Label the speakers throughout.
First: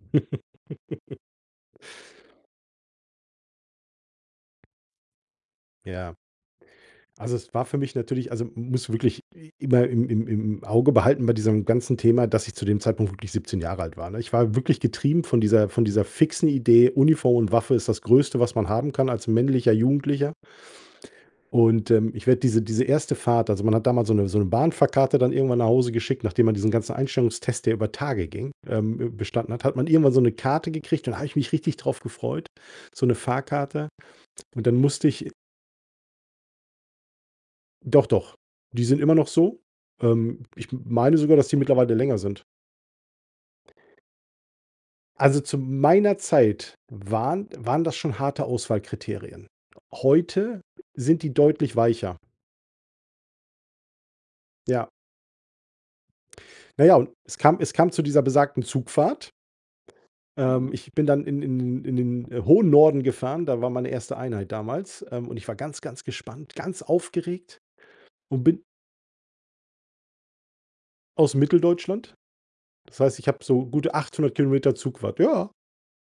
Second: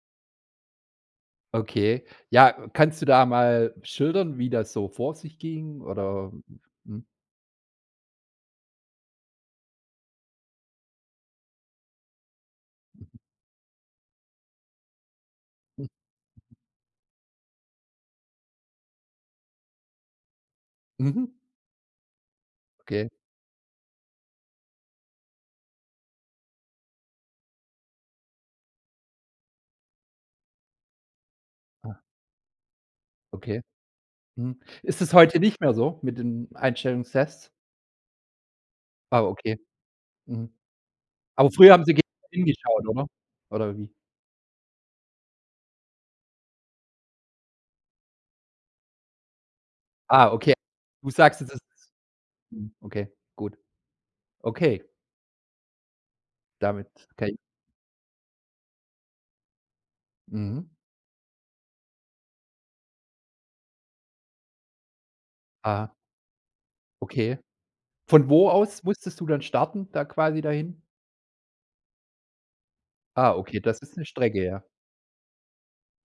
Speaker 1: Okay, ja, kannst du da mal schildern, wie das so vor sich ging
Speaker 2: Ja.
Speaker 1: oder? Mhm.
Speaker 2: Also, es war für mich natürlich also, musst du wirklich i immer im im im Auge behalten bei diesem ganzen Thema, dass ich zu dem Zeitpunkt
Speaker 1: Mhm.
Speaker 2: wirklich 17 Jahre alt war, ne? Ich war wirklich getrieben von dieser von
Speaker 1: Hm.
Speaker 2: dieser fixen
Speaker 1: [unintelligible]
Speaker 2: Idee, Uniform und Waffe ist das Größte, was man haben kann als männlicher Jugendlicher.
Speaker 1: Mhm.
Speaker 2: Und, ähm, ich werde diese diese
Speaker 1: Okay.
Speaker 2: erste Fahrt also, man hat damals so 'ne so 'ne Bahnfahrkarte dann irgendwann nach Hause geschickt, nachdem man diesen ganzen Einstellungstest, der über Tage ging, ähm, b bestanden hat hat man irgendwann so 'ne Karte gekriegt. Dann habe ich mich richtig drauf
Speaker 1: Ah.
Speaker 2: gefreut, so 'ne
Speaker 1: Okay.
Speaker 2: Fahrkarte.
Speaker 1: Mhm.
Speaker 2: Und dann
Speaker 1: Ist
Speaker 2: musste
Speaker 1: es
Speaker 2: ich i
Speaker 1: heute nicht mehr so mit den Einstellungstests?
Speaker 2: Doch, doch, die sind immer
Speaker 1: Ah,
Speaker 2: noch
Speaker 1: okay.
Speaker 2: so. Ähm,
Speaker 1: Mhm.
Speaker 2: ich m meine sogar, dass
Speaker 1: Aber
Speaker 2: die
Speaker 1: früher haben
Speaker 2: mittlerweile
Speaker 1: sie genau
Speaker 2: länger sind.
Speaker 1: hingeschaut, oder? Oder wie?
Speaker 2: Also, zu meiner Zeit waren waren das schon harte Auswahlkriterien.
Speaker 1: Ah, okay.
Speaker 2: Heute
Speaker 1: Du
Speaker 2: sind die
Speaker 1: sagst, es ist
Speaker 2: deutlich weicher.
Speaker 1: mhm, okay, gut. Okay.
Speaker 2: Ja. Na
Speaker 1: Damit,
Speaker 2: ja, und
Speaker 1: kann i
Speaker 2: es kam es kam zu dieser besagten Zugfahrt.
Speaker 1: Mhm.
Speaker 2: Ähm, ich bin dann in in in den in den, äh, hohen Norden gefahren, da war meine erste Einheit damals, ähm, und ich war ganz,
Speaker 1: Aha.
Speaker 2: ganz gespannt, ganz
Speaker 1: Okay.
Speaker 2: aufgeregt
Speaker 1: Von
Speaker 2: und
Speaker 1: wo
Speaker 2: bin
Speaker 1: aus musstest du dann starten da quasi dahin?
Speaker 2: aus Mitteldeutschland. Das heißt, ich
Speaker 1: Ah,
Speaker 2: habe
Speaker 1: okay,
Speaker 2: so
Speaker 1: das
Speaker 2: gute
Speaker 1: ist 'ne
Speaker 2: 800
Speaker 1: Strecke, ja.
Speaker 2: Kilometer Zugfahrt. Ja.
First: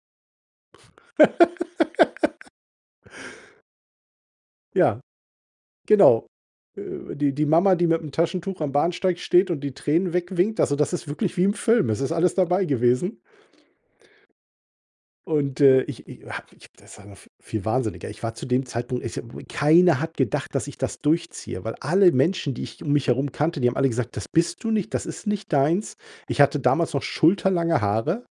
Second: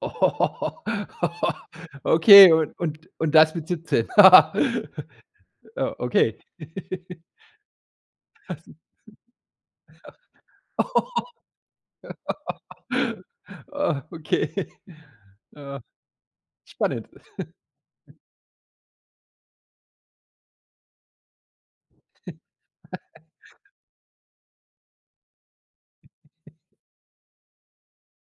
Speaker 1: Okay, und und und das mit 17.
Speaker 2: Ja,
Speaker 1: Ja,
Speaker 2: genau.
Speaker 1: okay.
Speaker 2: Äh, die die Mama, die mit'm Taschentuch am Bahnsteig steht und die Tränen wegwinkt, also,
Speaker 1: Ja.
Speaker 2: das ist wirklich wie im Film. Es ist alles dabei gewesen.
Speaker 1: Ah, okay.
Speaker 2: Und,
Speaker 1: Ja.
Speaker 2: äh, ich ich ich ha das war
Speaker 1: Spannend.
Speaker 2: noch v viel Wahnsinniger. Ich war zu dem Zeitpunkt ich [unintelligible] keiner hat gedacht, dass ich das durchziehe, weil alle Menschen, die ich um mich herum kannte, die haben alle gesagt: „Das bist du nicht, das ist nicht deins.“ Ich hatte damals noch schulterlange Haare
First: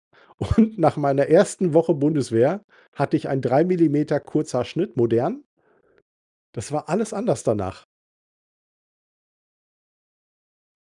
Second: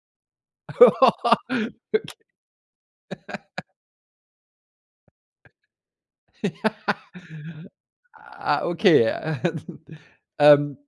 Speaker 2: und nach meiner
Speaker 1: Okay
Speaker 2: ersten Woche Bundeswehr hatte ich einen drei Millimeter Kurzhaarschnitt modern. Das war alles anders danach.
Speaker 1: Ah, okay. Ähm